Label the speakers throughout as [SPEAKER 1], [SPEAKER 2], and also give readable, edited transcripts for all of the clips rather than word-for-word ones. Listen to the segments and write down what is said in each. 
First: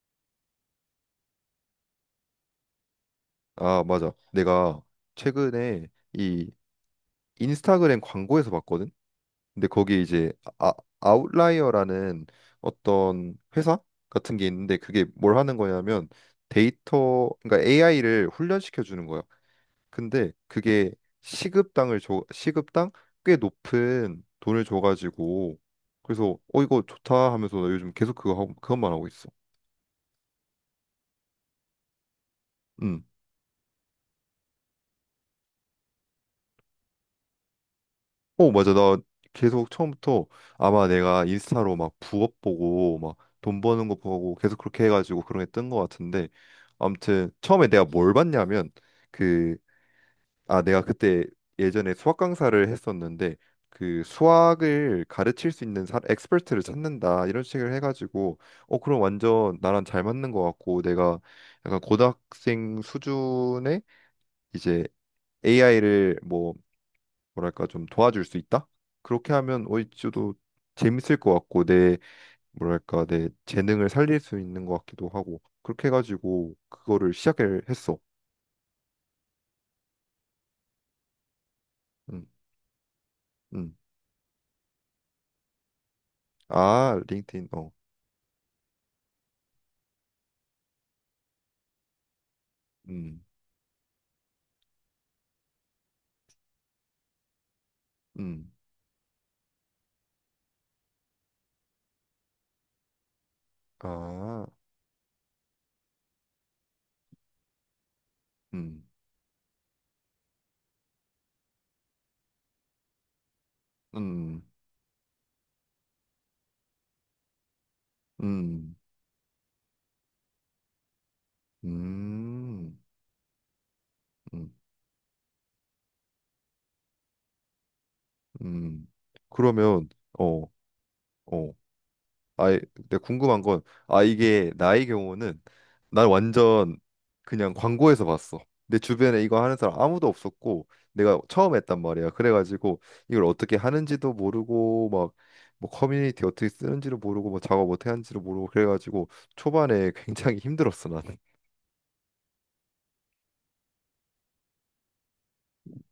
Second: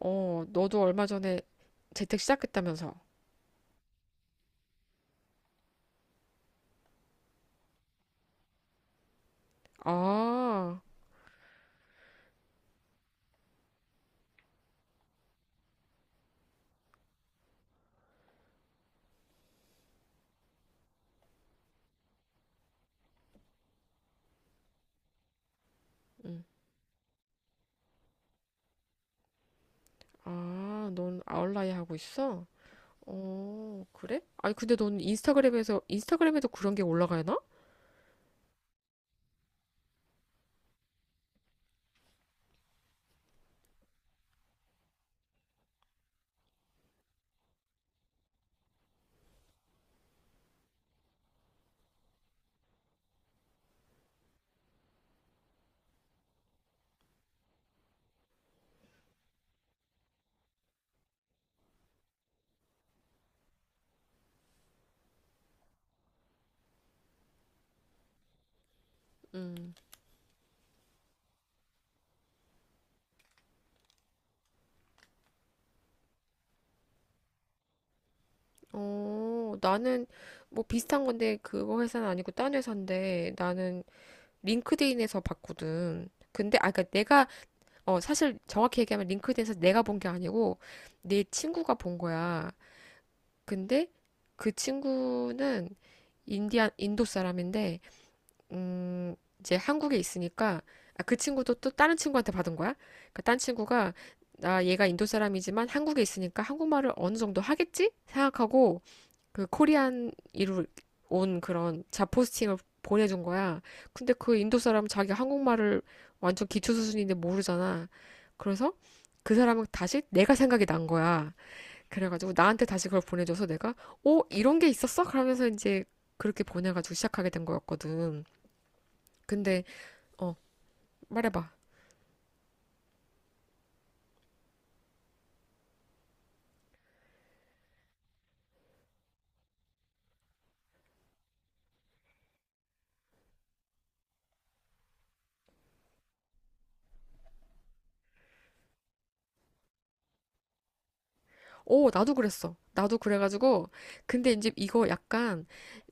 [SPEAKER 1] 어, 너도 얼마 전에 재택 시작했다면서.
[SPEAKER 2] 아, 맞아. 내가 최근에 이 인스타그램 광고에서 봤거든. 근데 거기 이제 아,
[SPEAKER 1] 아,
[SPEAKER 2] 아웃라이어라는 어떤 회사 같은 게 있는데 그게 뭘 하는 거냐면 데이터, 그러니까 AI를 훈련시켜 주는 거야. 근데 그게 시급당을 줘, 시급당 꽤 높은 돈을 줘가지고 그래서
[SPEAKER 1] 응.
[SPEAKER 2] 이거 좋다 하면서 나 요즘 계속 그것만 하고 있어.
[SPEAKER 1] 아, 넌 아웃라이 하고 있어?
[SPEAKER 2] 음.
[SPEAKER 1] 어, 그래? 아니, 근데 넌 인스타그램에서, 인스타그램에도 그런 게 올라가나?
[SPEAKER 2] 어, 맞아. 나 계속 처음부터 아마 내가 인스타로 막 부업 보고 막 돈 버는 거 보고 계속 그렇게 해가지고 그런 게 뜬 거 같은데 아무튼 처음에 내가 뭘 봤냐면 그 아 내가 그때 예전에 수학 강사를 했었는데 그 수학을 가르칠 수 있는 엑스퍼트를 찾는다 이런 식을 해가지고 그럼 완전 나랑 잘 맞는 거 같고 내가 약간 고등학생 수준의 이제 AI를 뭐 뭐랄까 좀 도와줄 수 있다? 그렇게 하면
[SPEAKER 1] 음.
[SPEAKER 2] 오이치도 재밌을 것 같고 내 뭐랄까 내 재능을 살릴 수 있는 것 같기도 하고 그렇게 해가지고 그거를 시작을 했어.
[SPEAKER 1] 어, 나는 뭐 비슷한 건데 그거 회사는
[SPEAKER 2] 음,
[SPEAKER 1] 아니고 딴 회사인데
[SPEAKER 2] 음.
[SPEAKER 1] 나는 링크드인에서 봤거든. 근데 아까
[SPEAKER 2] 아,
[SPEAKER 1] 내가
[SPEAKER 2] 링크드인 어.
[SPEAKER 1] 어 사실 정확히 얘기하면 링크드인에서 내가 본 게 아니고 내 친구가 본 거야.
[SPEAKER 2] 음,
[SPEAKER 1] 근데 그 친구는 인도 사람인데,
[SPEAKER 2] 음.
[SPEAKER 1] 이제 한국에 있으니까, 아, 그 친구도 또 다른 친구한테 받은 거야? 그러니까 딴 친구가,
[SPEAKER 2] 아,
[SPEAKER 1] 나 얘가 인도 사람이지만 한국에 있으니까 한국말을 어느 정도 하겠지? 생각하고,
[SPEAKER 2] 음,
[SPEAKER 1] 그 코리안 이로 온 그런 자포스팅을 보내준 거야. 근데 그
[SPEAKER 2] 음,
[SPEAKER 1] 인도 사람 은 자기 한국말을 완전 기초 수준인데 모르잖아. 그래서
[SPEAKER 2] 음,
[SPEAKER 1] 그 사람은 다시 내가 생각이 난 거야. 그래가지고 나한테
[SPEAKER 2] 음,
[SPEAKER 1] 다시 그걸 보내줘서 내가 어
[SPEAKER 2] 음,
[SPEAKER 1] 이런 게 있었어? 그러면서 이제 그렇게 보내가지고 시작하게 된 거였거든.
[SPEAKER 2] 음.
[SPEAKER 1] 근데
[SPEAKER 2] 그러면
[SPEAKER 1] 어
[SPEAKER 2] 어,
[SPEAKER 1] 말해봐.
[SPEAKER 2] 어. 아, 근데 궁금한 건, 아, 이게 나의 경우는 난 완전 그냥 광고에서 봤어. 내 주변에 이거 하는 사람 아무도 없었고, 내가 처음 했단 말이야. 그래가지고 이걸 어떻게 하는지도 모르고, 막 뭐 커뮤니티 어떻게 쓰는지도 모르고, 뭐 작업 어떻게 하는지도 모르고, 그래가지고 초반에 굉장히 힘들었어, 나는.
[SPEAKER 1] 어 나도 그랬어. 나도 그래가지고 근데 이제 이거 약간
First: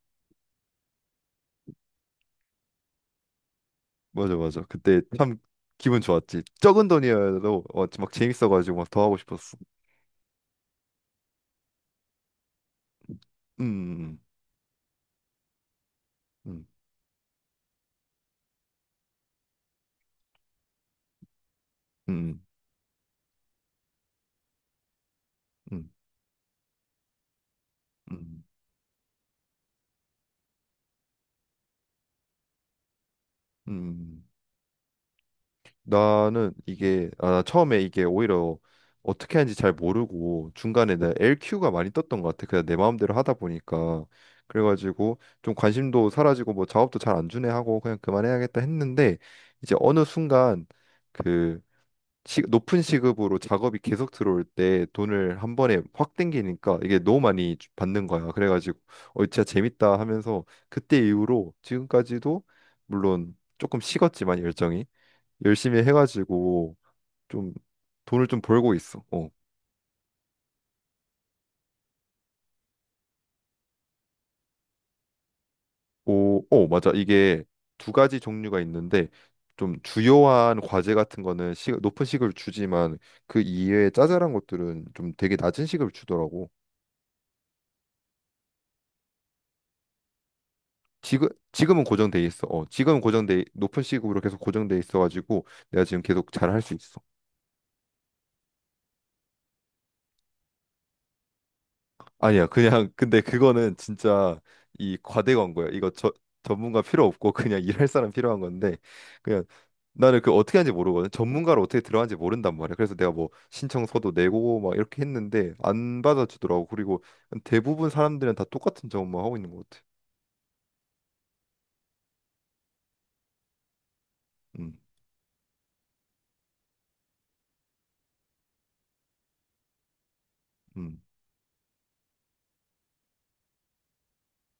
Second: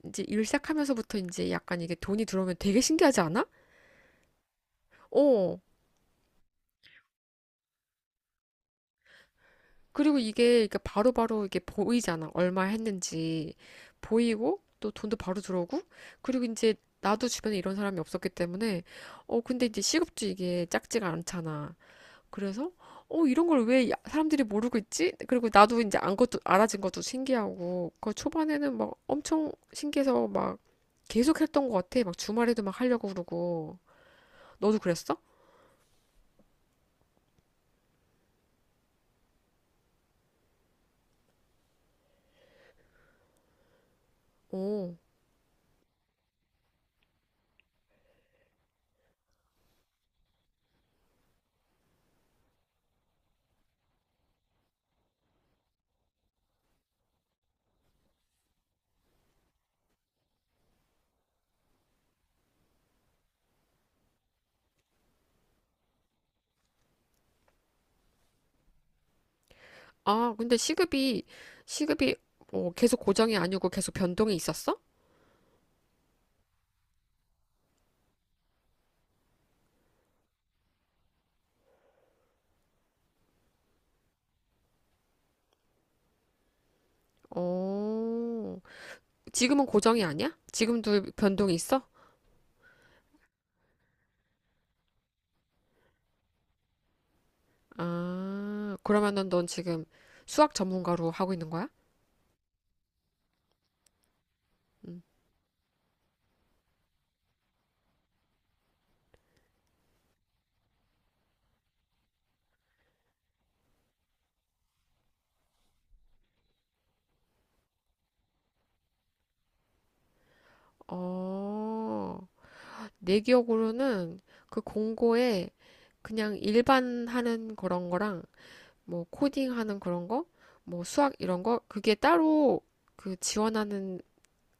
[SPEAKER 1] 이제 일 시작하면서부터 이제 약간 이게 돈이 들어오면 되게 신기하지 않아?
[SPEAKER 2] 맞아, 맞아. 그때 참
[SPEAKER 1] 어
[SPEAKER 2] 기분 좋았지. 적은 돈이어도 막 재밌어가지고 막 더 하고 싶었어.
[SPEAKER 1] 그리고 이게 이렇게 바로바로 이게 보이잖아. 얼마 했는지
[SPEAKER 2] 음,
[SPEAKER 1] 보이고 또 돈도 바로 들어오고 그리고
[SPEAKER 2] 음,
[SPEAKER 1] 이제 나도 주변에 이런 사람이 없었기 때문에 어 근데 이제 시급도 이게 작지가 않잖아.
[SPEAKER 2] 음,
[SPEAKER 1] 그래서 어 이런 걸 왜 사람들이 모르고 있지? 그리고 나도
[SPEAKER 2] 음,
[SPEAKER 1] 이제 안 것도 알아진 것도 신기하고 그
[SPEAKER 2] 음,
[SPEAKER 1] 초반에는 막 엄청 신기해서 막 계속 했던 것 같아. 막 주말에도 막 하려고
[SPEAKER 2] 음,
[SPEAKER 1] 그러고
[SPEAKER 2] 음.
[SPEAKER 1] 너도 그랬어?
[SPEAKER 2] 나는 이게 아, 처음에 이게 오히려 어떻게 하는지 잘 모르고 중간에 내 LQ가 많이 떴던 것 같아. 그냥 내 마음대로 하다 보니까
[SPEAKER 1] 어.
[SPEAKER 2] 그래가지고 좀 관심도 사라지고 뭐 작업도 잘 안 주네 하고 그냥 그만해야겠다 했는데 이제 어느 순간 그 높은 시급으로 작업이 계속 들어올 때 돈을 한 번에 확 땡기니까 이게 너무 많이 받는 거야. 그래가지고 진짜 재밌다 하면서 그때 이후로 지금까지도 물론 조금 식었지만 열정이 열심히 해가지고 좀 돈을 좀 벌고 있어. 어.
[SPEAKER 1] 아 근데 시급이 어, 계속 고정이 아니고 계속 변동이 있었어?
[SPEAKER 2] 오, 어, 맞아. 이게 두 가지 종류가 있는데 좀 주요한 과제 같은 거는 높은 시급을 주지만 그 이외에 짜잘한 것들은 좀 되게 낮은 시급을 주더라고.
[SPEAKER 1] 어. 지금은 고정이 아니야? 지금도
[SPEAKER 2] 지금
[SPEAKER 1] 변동이
[SPEAKER 2] 지금은
[SPEAKER 1] 있어?
[SPEAKER 2] 고정돼 있어. 어, 지금은 고정돼 높은 시급으로 계속 고정돼 있어가지고 내가 지금 계속 잘할 수 있어.
[SPEAKER 1] 아 그러면은 넌 지금 수학 전문가로 하고 있는 거야?
[SPEAKER 2] 아니야, 그냥 근데 그거는 진짜 이
[SPEAKER 1] 음.
[SPEAKER 2] 과대 광고야. 이거 저 전문가 필요 없고 그냥 일할 사람 필요한 건데 그냥 나는 그 어떻게 하는지 모르거든. 전문가를 어떻게 들어가는지 모른단 말이야. 그래서 내가 뭐 신청서도 내고 막 이렇게 했는데 안 받아주더라고. 그리고 대부분 사람들은 다 똑같은 작업만 하고 있는 것 같아.
[SPEAKER 1] 어. 내 기억으로는 그
[SPEAKER 2] 음,
[SPEAKER 1] 공고에 그냥 일반 하는 그런 거랑 뭐 코딩 하는 그런 거, 뭐
[SPEAKER 2] 음,
[SPEAKER 1] 수학 이런 거 그게 따로 그 지원하는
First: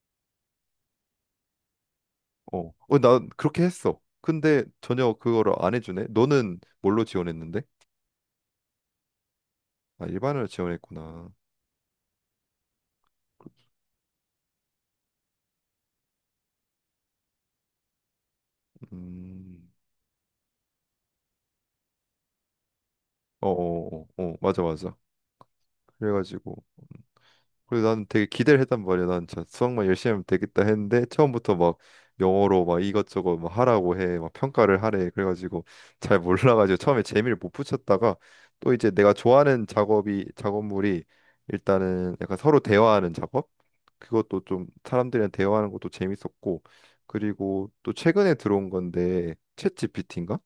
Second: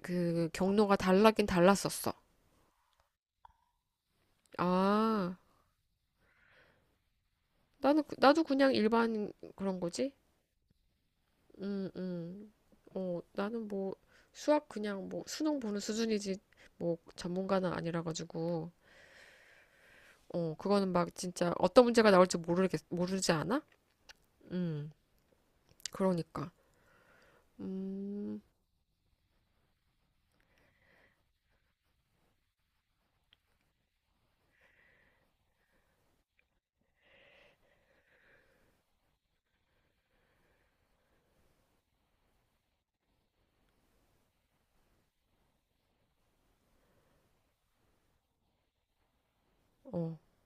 [SPEAKER 1] 그 경로가 달라긴 달랐었어.
[SPEAKER 2] 어, 어, 나 그렇게 했어. 근데 전혀
[SPEAKER 1] 아,
[SPEAKER 2] 그거를 안 해주네. 너는 뭘로 지원했는데?
[SPEAKER 1] 나는 나도 그냥 일반 그런
[SPEAKER 2] 아,
[SPEAKER 1] 거지.
[SPEAKER 2] 일반을 지원했구나.
[SPEAKER 1] 음, 음. 어, 나는 뭐 수학 그냥 뭐 수능 보는 수준이지 뭐 전문가는 아니라 가지고
[SPEAKER 2] 음,
[SPEAKER 1] 어, 그거는 막 진짜 어떤 문제가 나올지 모르겠 모르지
[SPEAKER 2] 어,
[SPEAKER 1] 않아?
[SPEAKER 2] 어, 어, 어, 맞아,
[SPEAKER 1] 음.
[SPEAKER 2] 맞아.
[SPEAKER 1] 그러니까.
[SPEAKER 2] 그래가지고. 그래서 나는 되게
[SPEAKER 1] 음,
[SPEAKER 2] 기대를 했단 말이야. 난 진짜 수학만 열심히 하면 되겠다 했는데 처음부터 막 영어로 막 이것저것 막 하라고 해. 막 평가를 하래. 그래가지고 잘 몰라가지고 처음에 재미를 못 붙였다가 또 이제 내가 좋아하는 작업이 작업물이 일단은 약간 서로 대화하는 작업? 그것도 좀 사람들이랑 대화하는 것도 재밌었고 그리고 또 최근에 들어온 건데 챗
[SPEAKER 1] 어,
[SPEAKER 2] GPT인가?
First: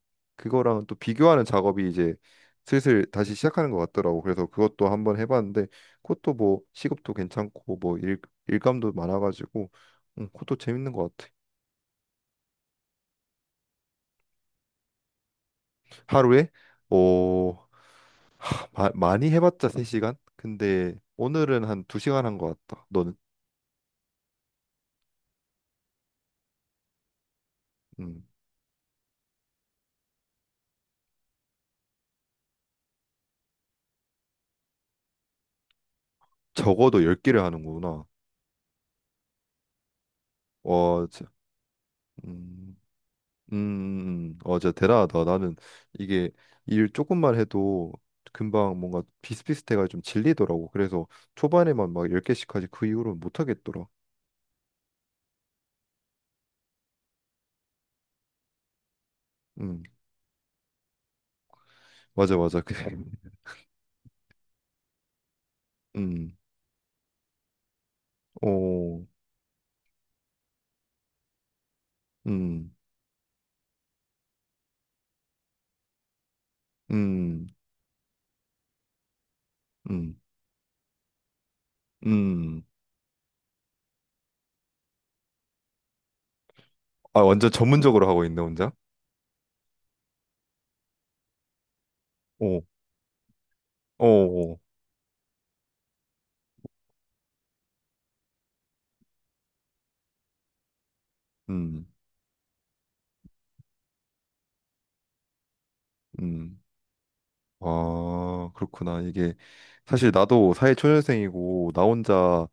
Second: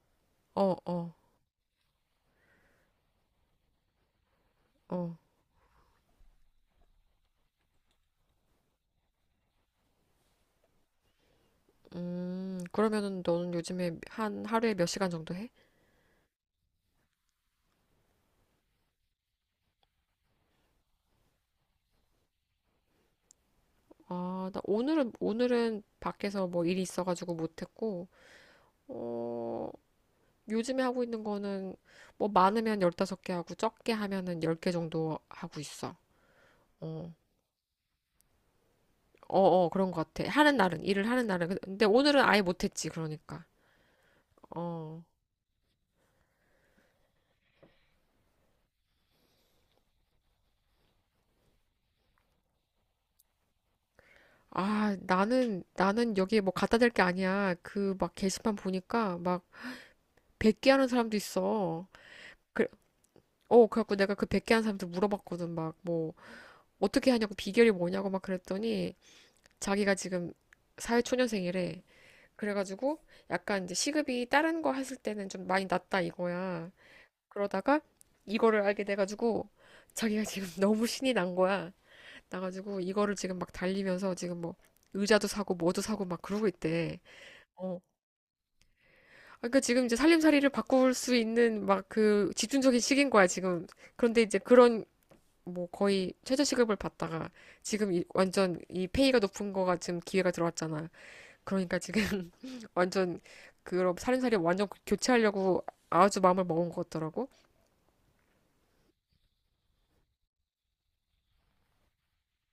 [SPEAKER 1] 어,
[SPEAKER 2] 그거랑 또
[SPEAKER 1] 어,
[SPEAKER 2] 비교하는 작업이 이제 슬슬 다시 시작하는 것 같더라고. 그래서 그것도
[SPEAKER 1] 어.
[SPEAKER 2] 한번 해봤는데 그것도 뭐 시급도 괜찮고 뭐 일감도 많아가지고 그것도 재밌는 것 같아.
[SPEAKER 1] 그러면은 너는 요즘에 한 하루에 몇 시간 정도 해?
[SPEAKER 2] 하루에 어 많이 해봤자 3시간? 근데 오늘은 한 2시간 한 것 같다. 너는
[SPEAKER 1] 아, 나 오늘은, 오늘은 밖에서 뭐 일이 있어가지고 못했고,
[SPEAKER 2] 음,
[SPEAKER 1] 어, 요즘에 하고 있는 거는 뭐 많으면 열다섯 개 하고 적게 하면은 열 개 정도 하고 있어.
[SPEAKER 2] 적어도
[SPEAKER 1] 어,
[SPEAKER 2] 10개를 하는구나.
[SPEAKER 1] 어, 어, 그런 것 같아. 하는 날은,
[SPEAKER 2] 어,
[SPEAKER 1] 일을 하는 날은. 그, 근데 오늘은 아예
[SPEAKER 2] 음,
[SPEAKER 1] 못했지, 그러니까.
[SPEAKER 2] 어, 진짜
[SPEAKER 1] 어.
[SPEAKER 2] 대단하다. 나는 이게 일 조금만 해도 금방 뭔가 비슷비슷해가 좀 질리더라고. 그래서 초반에만 막 10개씩까지 그 이후로는 못 하겠더라.
[SPEAKER 1] 아, 나는, 나는 여기에 뭐 갖다 댈 게 아니야. 그 막 게시판 보니까 막
[SPEAKER 2] 음,
[SPEAKER 1] 100개 하는 사람도 있어.
[SPEAKER 2] 맞아, 맞아.
[SPEAKER 1] 그래,
[SPEAKER 2] 그,
[SPEAKER 1] 어, 그래갖고 내가 그 100개 하는 사람한테 물어봤거든. 막, 뭐,
[SPEAKER 2] 음.
[SPEAKER 1] 어떻게 하냐고, 비결이 뭐냐고 막 그랬더니,
[SPEAKER 2] 오,
[SPEAKER 1] 자기가 지금 사회초년생이래.
[SPEAKER 2] 음,
[SPEAKER 1] 그래가지고, 약간 이제 시급이 다른 거 했을 때는 좀 많이 낮다 이거야.
[SPEAKER 2] 음,
[SPEAKER 1] 그러다가, 이거를 알게 돼가지고,
[SPEAKER 2] 음,
[SPEAKER 1] 자기가 지금 너무 신이 난 거야.
[SPEAKER 2] 음.
[SPEAKER 1] 나가지고, 이거를 지금 막 달리면서 지금 뭐, 의자도 사고, 뭐도 사고 막 그러고 있대.
[SPEAKER 2] 아, 완전
[SPEAKER 1] 어,
[SPEAKER 2] 전문적으로 하고 있네, 혼자?
[SPEAKER 1] 그러니까 지금 이제 살림살이를 바꿀 수 있는 막 그
[SPEAKER 2] 오,
[SPEAKER 1] 집중적인 시기인 거야, 지금.
[SPEAKER 2] 오,
[SPEAKER 1] 그런데 이제
[SPEAKER 2] 오,
[SPEAKER 1] 그런 뭐 거의 최저시급을 받다가 지금 완전 이 페이가 높은 거가 지금 기회가 들어왔잖아. 그러니까
[SPEAKER 2] 음,
[SPEAKER 1] 지금 완전 그런 살림살이 완전 교체하려고 아주 마음을
[SPEAKER 2] 음.
[SPEAKER 1] 먹은 것 같더라고.
[SPEAKER 2] 아, 그렇구나. 이게 사실 나도 사회초년생이고 나 혼자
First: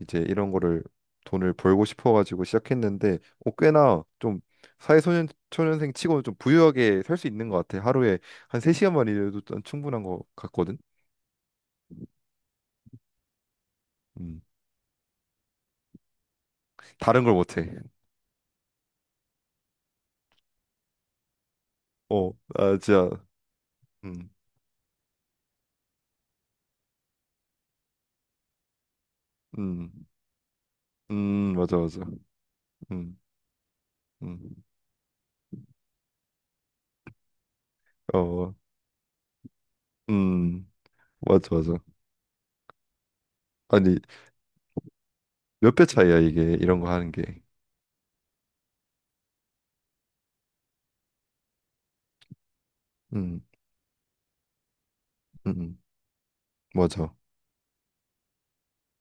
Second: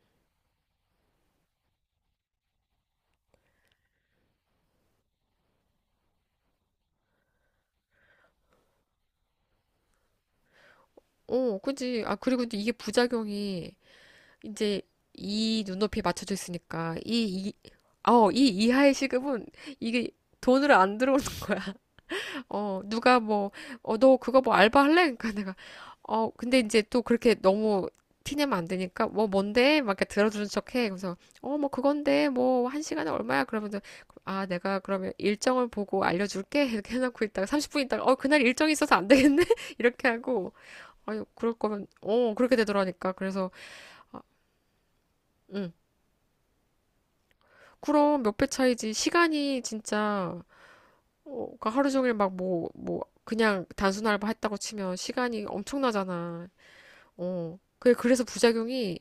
[SPEAKER 2] 이제 이런 거를 돈을 벌고 싶어가지고 시작했는데 어, 꽤나 좀 사회초년생 치고는 좀 부유하게 살 수 있는 것 같아. 하루에 한 3시간만 일해도 난 충분한 것 같거든.
[SPEAKER 1] 어, 그지. 아, 그리고 근 이게 부작용이
[SPEAKER 2] 음,
[SPEAKER 1] 이제 이 눈높이에 맞춰져 있으니까
[SPEAKER 2] 다른 걸
[SPEAKER 1] 이, 이,
[SPEAKER 2] 못해.
[SPEAKER 1] 어, 이 이하의 시급은 이게 돈으로 안 들어오는 거야.
[SPEAKER 2] 어, 아,
[SPEAKER 1] 어,
[SPEAKER 2] 진짜.
[SPEAKER 1] 누가 뭐, 어, 너
[SPEAKER 2] 음,
[SPEAKER 1] 그거 뭐 알바 할래? 그러니까 내가, 어, 근데 이제 또 그렇게 너무 티내면 안 되니까, 뭐, 뭔데? 막 이렇게
[SPEAKER 2] 음.
[SPEAKER 1] 들어주는 척 해. 그래서, 어, 뭐,
[SPEAKER 2] 맞아, 맞아.
[SPEAKER 1] 그건데, 뭐, 한 시간에
[SPEAKER 2] 음,
[SPEAKER 1] 얼마야? 그러면서,
[SPEAKER 2] 음,
[SPEAKER 1] 아, 내가 그러면 일정을 보고 알려줄게. 이렇게 해놓고 있다가, 30분 있다가, 어, 그날
[SPEAKER 2] 어,
[SPEAKER 1] 일정이 있어서 안 되겠네? 이렇게 하고,
[SPEAKER 2] 음,
[SPEAKER 1] 아유,
[SPEAKER 2] 맞아,
[SPEAKER 1] 그럴
[SPEAKER 2] 맞아.
[SPEAKER 1] 거면, 어, 그렇게 되더라니까. 그래서,
[SPEAKER 2] 아니,
[SPEAKER 1] 아, 응.
[SPEAKER 2] 몇 배 차이야, 이게, 이런 거 하는 게.
[SPEAKER 1] 그럼 몇 배 차이지. 시간이 진짜, 어, 그러니까 하루 종일 막 뭐, 뭐,
[SPEAKER 2] 음,
[SPEAKER 1] 그냥 단순 알바 했다고 치면 시간이
[SPEAKER 2] 음, 음.
[SPEAKER 1] 엄청나잖아.
[SPEAKER 2] 맞아.
[SPEAKER 1] 어. 그게 그래서 부작용이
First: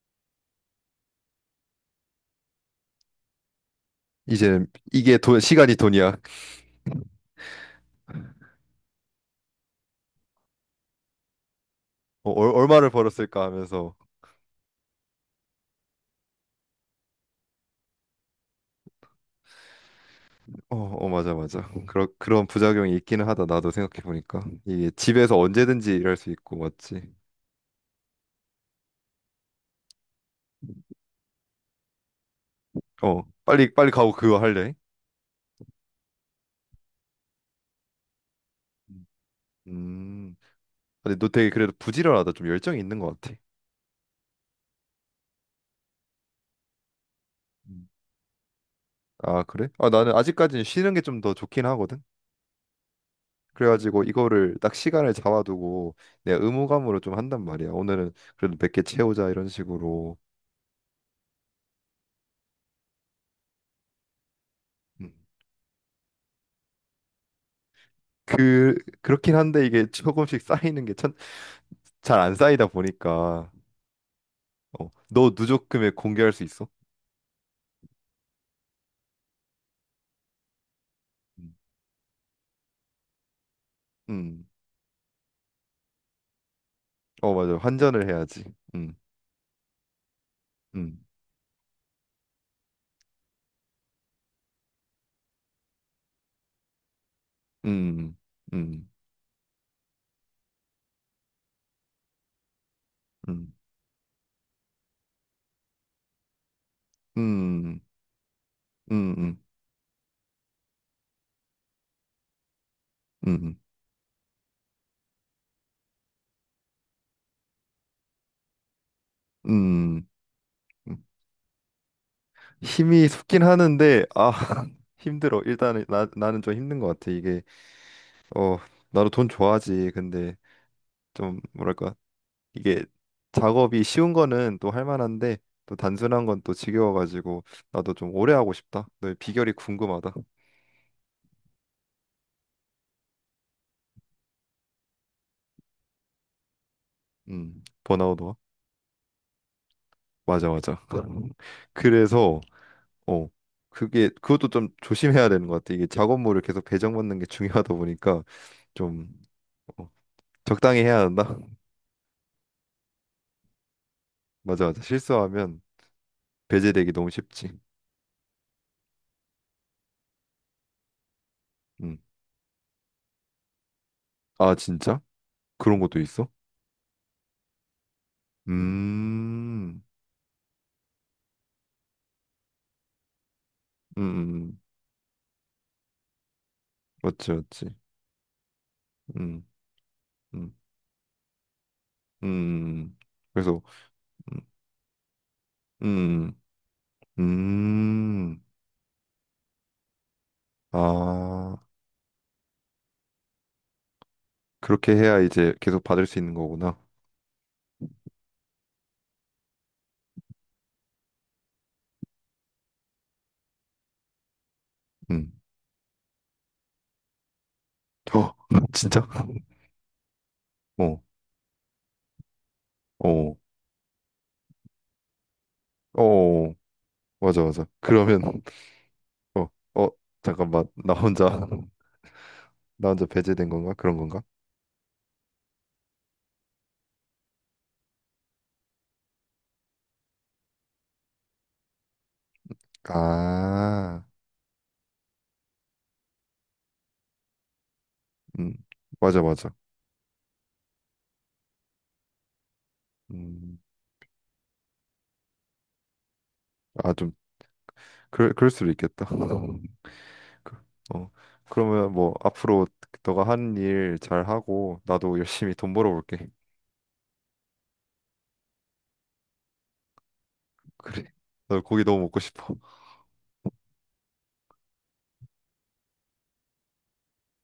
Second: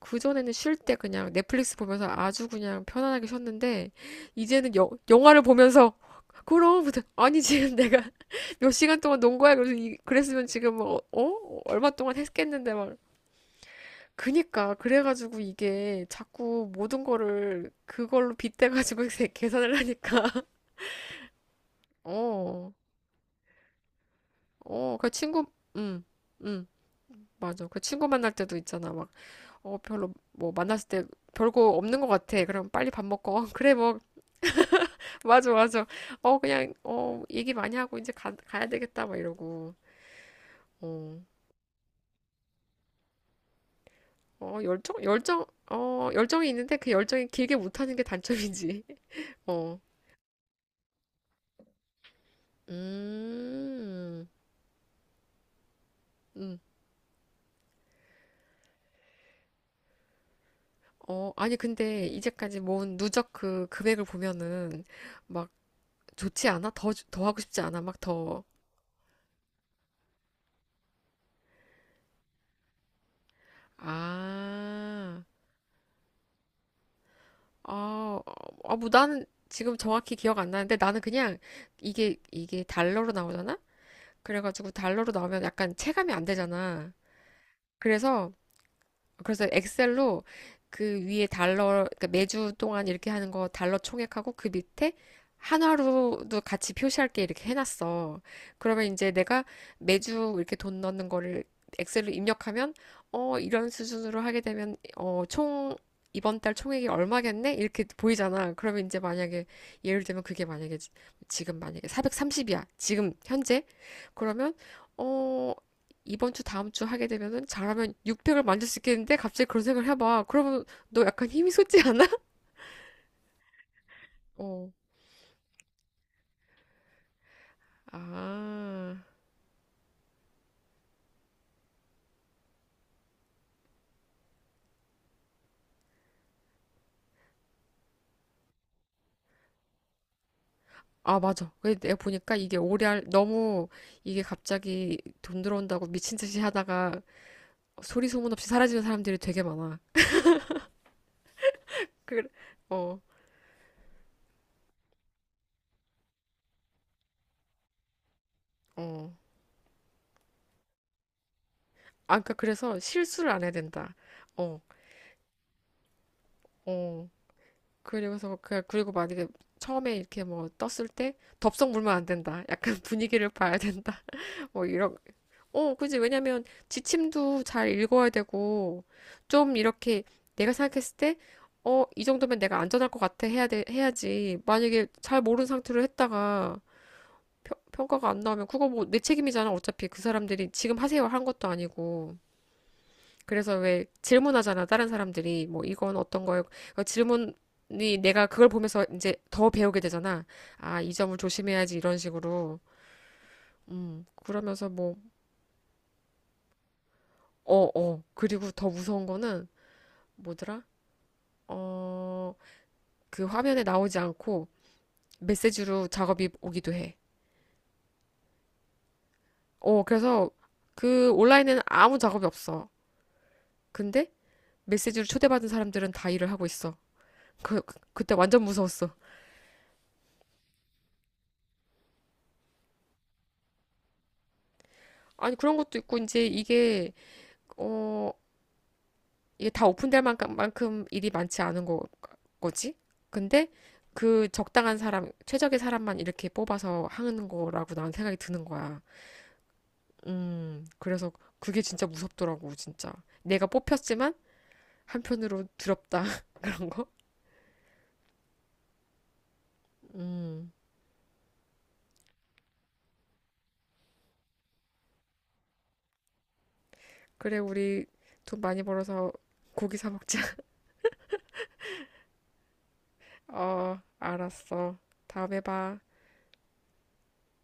[SPEAKER 1] 그전에는 쉴 때 그냥 넷플릭스 보면서 아주 그냥 편안하게 쉬었는데
[SPEAKER 2] 이제,
[SPEAKER 1] 이제는 여,
[SPEAKER 2] 이게 돈,
[SPEAKER 1] 영화를
[SPEAKER 2] 시간이
[SPEAKER 1] 보면서
[SPEAKER 2] 돈이야.
[SPEAKER 1] 그럼 무슨 아니 지금 내가 몇 시간 동안 논 거야 그래서 이, 그랬으면 지금 뭐, 어 얼마 동안
[SPEAKER 2] 어,
[SPEAKER 1] 했겠는데
[SPEAKER 2] 얼마를
[SPEAKER 1] 막
[SPEAKER 2] 벌었을까 하면서.
[SPEAKER 1] 그니까 그래가지고 이게 자꾸 모든 거를 그걸로 빗대가지고 계산을 하니까
[SPEAKER 2] 어, 어, 맞아, 맞아. 그런
[SPEAKER 1] 어
[SPEAKER 2] 부작용이 있기는 하다, 나도 생각해보니까. 이게
[SPEAKER 1] 어, 그
[SPEAKER 2] 집에서
[SPEAKER 1] 친구,
[SPEAKER 2] 언제든지
[SPEAKER 1] 응
[SPEAKER 2] 일할 수 있고,
[SPEAKER 1] 응
[SPEAKER 2] 맞지?
[SPEAKER 1] 맞아. 그 친구 만날 때도 있잖아. 막, 어, 별로, 뭐, 만났을 때 별거 없는 것 같아. 그럼 빨리 밥
[SPEAKER 2] 어,
[SPEAKER 1] 먹고. 어, 그래,
[SPEAKER 2] 빨리, 빨리
[SPEAKER 1] 뭐,
[SPEAKER 2] 가고 그거 할래?
[SPEAKER 1] 맞아, 맞아. 어, 그냥, 어, 얘기 많이 하고 이제 가야 되겠다. 막 이러고.
[SPEAKER 2] 음, 근데
[SPEAKER 1] 어,
[SPEAKER 2] 너 되게 그래도 부지런하다. 좀 열정이 있는 것 같아.
[SPEAKER 1] 어, 열정, 열정, 어, 열정이 있는데 그 열정이 길게
[SPEAKER 2] 음.
[SPEAKER 1] 못하는 게 단점이지.
[SPEAKER 2] 아, 그래?
[SPEAKER 1] 어,
[SPEAKER 2] 아, 나는 아직까지는 쉬는 게 좀 더 좋긴 하거든. 그래가지고
[SPEAKER 1] 음,
[SPEAKER 2] 이거를 딱 시간을 잡아두고 내가
[SPEAKER 1] 음.
[SPEAKER 2] 의무감으로 좀 한단 말이야. 오늘은 그래도 몇 개 채우자 이런 식으로.
[SPEAKER 1] 어, 아니, 근데 이제까지 모은 누적 그 금액을 보면은
[SPEAKER 2] 음.
[SPEAKER 1] 막 좋지 않아? 더, 더 하고 싶지 않아? 막 더.
[SPEAKER 2] 그 그렇긴 한데 이게 조금씩 쌓이는 게 잘 안 쌓이다 보니까 어,
[SPEAKER 1] 아,
[SPEAKER 2] 너 누적 금액 공개할 수 있어?
[SPEAKER 1] 어, 어, 뭐 나는 지금 정확히 기억 안 나는데 나는 그냥
[SPEAKER 2] 음.
[SPEAKER 1] 이게, 이게 달러로 나오잖아?
[SPEAKER 2] 음.
[SPEAKER 1] 그래가지고 달러로 나오면 약간 체감이 안 되잖아.
[SPEAKER 2] 어 맞아. 환전을
[SPEAKER 1] 그래서
[SPEAKER 2] 해야지. 음.
[SPEAKER 1] 엑셀로
[SPEAKER 2] 음.
[SPEAKER 1] 그 위에 달러, 그러니까 매주 동안 이렇게 하는 거 달러 총액하고 그 밑에 한화로도 같이 표시할 게 이렇게
[SPEAKER 2] 음.
[SPEAKER 1] 해놨어. 그러면
[SPEAKER 2] 음.
[SPEAKER 1] 이제 내가 매주 이렇게 돈 넣는 거를 엑셀로 입력하면, 어,
[SPEAKER 2] 음.
[SPEAKER 1] 이런 수준으로 하게 되면, 어, 총, 이번 달 총액이 얼마겠네?
[SPEAKER 2] 음.
[SPEAKER 1] 이렇게 보이잖아. 그러면 이제
[SPEAKER 2] 음. 음.
[SPEAKER 1] 만약에, 예를 들면 그게 만약에, 지금 만약에 430이야. 지금,
[SPEAKER 2] 음.
[SPEAKER 1] 현재. 그러면, 어, 이번 주 다음 주 하게 되면은 잘하면 6백을 만들 수 있겠는데 갑자기 그런 생각을
[SPEAKER 2] 음.
[SPEAKER 1] 해봐. 그러면 너
[SPEAKER 2] 음.
[SPEAKER 1] 약간 힘이 솟지 않아?
[SPEAKER 2] 힘이 솟긴 하는데 아
[SPEAKER 1] 어.
[SPEAKER 2] 힘들어. 일단은 나 나는 좀 힘든 것 같아. 이게 어,
[SPEAKER 1] 아.
[SPEAKER 2] 나도 돈 좋아하지. 근데 좀 뭐랄까 이게 작업이 쉬운 거는 또 할 만한데 또 단순한 건 또 지겨워가지고 나도 좀 오래 하고 싶다. 너의 비결이 궁금하다.
[SPEAKER 1] 아, 맞아. 근데 내가 보니까 이게 오래 할, 너무 이게 갑자기 돈 들어온다고 미친 듯이 하다가 소리
[SPEAKER 2] 번아웃
[SPEAKER 1] 소문
[SPEAKER 2] 와?
[SPEAKER 1] 없이 사라지는 사람들이 되게 많아.
[SPEAKER 2] 맞아, 맞아.
[SPEAKER 1] 그래.
[SPEAKER 2] 그래서
[SPEAKER 1] 어.
[SPEAKER 2] 어, 그게 그것도 좀 조심해야 되는 것 같아. 이게 작업물을 계속 배정받는 게 중요하다 보니까 좀
[SPEAKER 1] 어.
[SPEAKER 2] 어, 적당히 해야 한다.
[SPEAKER 1] 아, 그니까 그래서 실수를 안 해야 된다. 어.
[SPEAKER 2] 맞아, 맞아. 실수하면 배제되기
[SPEAKER 1] 어.
[SPEAKER 2] 너무 쉽지.
[SPEAKER 1] 그리고서 그 그리고 만약에 처음에 이렇게 뭐 떴을 때 덥석 물면
[SPEAKER 2] 음.
[SPEAKER 1] 안 된다. 약간 분위기를 봐야 된다.
[SPEAKER 2] 아,
[SPEAKER 1] 뭐 이런
[SPEAKER 2] 진짜?
[SPEAKER 1] 어,
[SPEAKER 2] 그런
[SPEAKER 1] 그지.
[SPEAKER 2] 것도 있어?
[SPEAKER 1] 왜냐면 지침도 잘 읽어야 되고, 좀
[SPEAKER 2] 음.
[SPEAKER 1] 이렇게 내가 생각했을 때, 어, 이 정도면 내가 안전할 것 같아 해야 돼,
[SPEAKER 2] 음, 음,
[SPEAKER 1] 해야지.
[SPEAKER 2] 음.
[SPEAKER 1] 만약에 잘 모르는 상태로 했다가
[SPEAKER 2] 맞지,
[SPEAKER 1] 평,
[SPEAKER 2] 맞지.
[SPEAKER 1] 평가가 안 나오면 그거 뭐 내
[SPEAKER 2] 음,
[SPEAKER 1] 책임이잖아. 어차피 그 사람들이
[SPEAKER 2] 음,
[SPEAKER 1] 지금 하세요 한 것도 아니고.
[SPEAKER 2] 음.
[SPEAKER 1] 그래서
[SPEAKER 2] 그래서,
[SPEAKER 1] 왜
[SPEAKER 2] 음,
[SPEAKER 1] 질문하잖아. 다른 사람들이 뭐 이건 어떤
[SPEAKER 2] 음,
[SPEAKER 1] 거예요? 그 질문이 내가
[SPEAKER 2] 음.
[SPEAKER 1] 그걸 보면서 이제 더 배우게 되잖아. 아, 이 점을
[SPEAKER 2] 아,
[SPEAKER 1] 조심해야지 이런 식으로. 그러면서
[SPEAKER 2] 그렇게
[SPEAKER 1] 뭐,
[SPEAKER 2] 해야 이제 계속 받을 수 있는 거구나.
[SPEAKER 1] 어, 어. 그리고 더 무서운 거는 뭐더라? 어, 그 화면에 나오지 않고
[SPEAKER 2] 음.
[SPEAKER 1] 메시지로 작업이 오기도 해.
[SPEAKER 2] 어, 진짜?
[SPEAKER 1] 어, 그래서
[SPEAKER 2] 어,
[SPEAKER 1] 그 온라인에는 아무 작업이 없어.
[SPEAKER 2] 어,
[SPEAKER 1] 근데 메시지로 초대받은 사람들은 다 일을 하고
[SPEAKER 2] 어,
[SPEAKER 1] 있어.
[SPEAKER 2] 맞아,
[SPEAKER 1] 그,
[SPEAKER 2] 맞아.
[SPEAKER 1] 그때
[SPEAKER 2] 그러면,
[SPEAKER 1] 완전 무서웠어.
[SPEAKER 2] 어, 어, 잠깐만. 나 혼자, 나 혼자 배제된 건가? 그런 건가?
[SPEAKER 1] 아니, 그런 것도 있고, 이제 이게, 어, 이게 다 오픈될 만큼, 만큼 일이 많지 않은 거, 거지? 근데
[SPEAKER 2] 아,
[SPEAKER 1] 그 적당한 사람, 최적의 사람만 이렇게 뽑아서 하는 거라고 나는 생각이 드는
[SPEAKER 2] 음,
[SPEAKER 1] 거야.
[SPEAKER 2] 맞아, 맞아.
[SPEAKER 1] 그래서 그게 진짜 무섭더라고, 진짜. 내가
[SPEAKER 2] 음,
[SPEAKER 1] 뽑혔지만 한편으로 두렵다, 그런 거.
[SPEAKER 2] 아, 좀, 그럴 수도 있겠다.
[SPEAKER 1] 음,
[SPEAKER 2] 그- 어, 그러면 뭐 앞으로 너가 하는 일 잘하고 나도 열심히 돈 벌어볼게.
[SPEAKER 1] 그래, 우리 돈 많이 벌어서 고기 사 먹자.
[SPEAKER 2] 그래. 나 고기 너무 먹고 싶어.
[SPEAKER 1] 어, 알았어. 다음에 봐.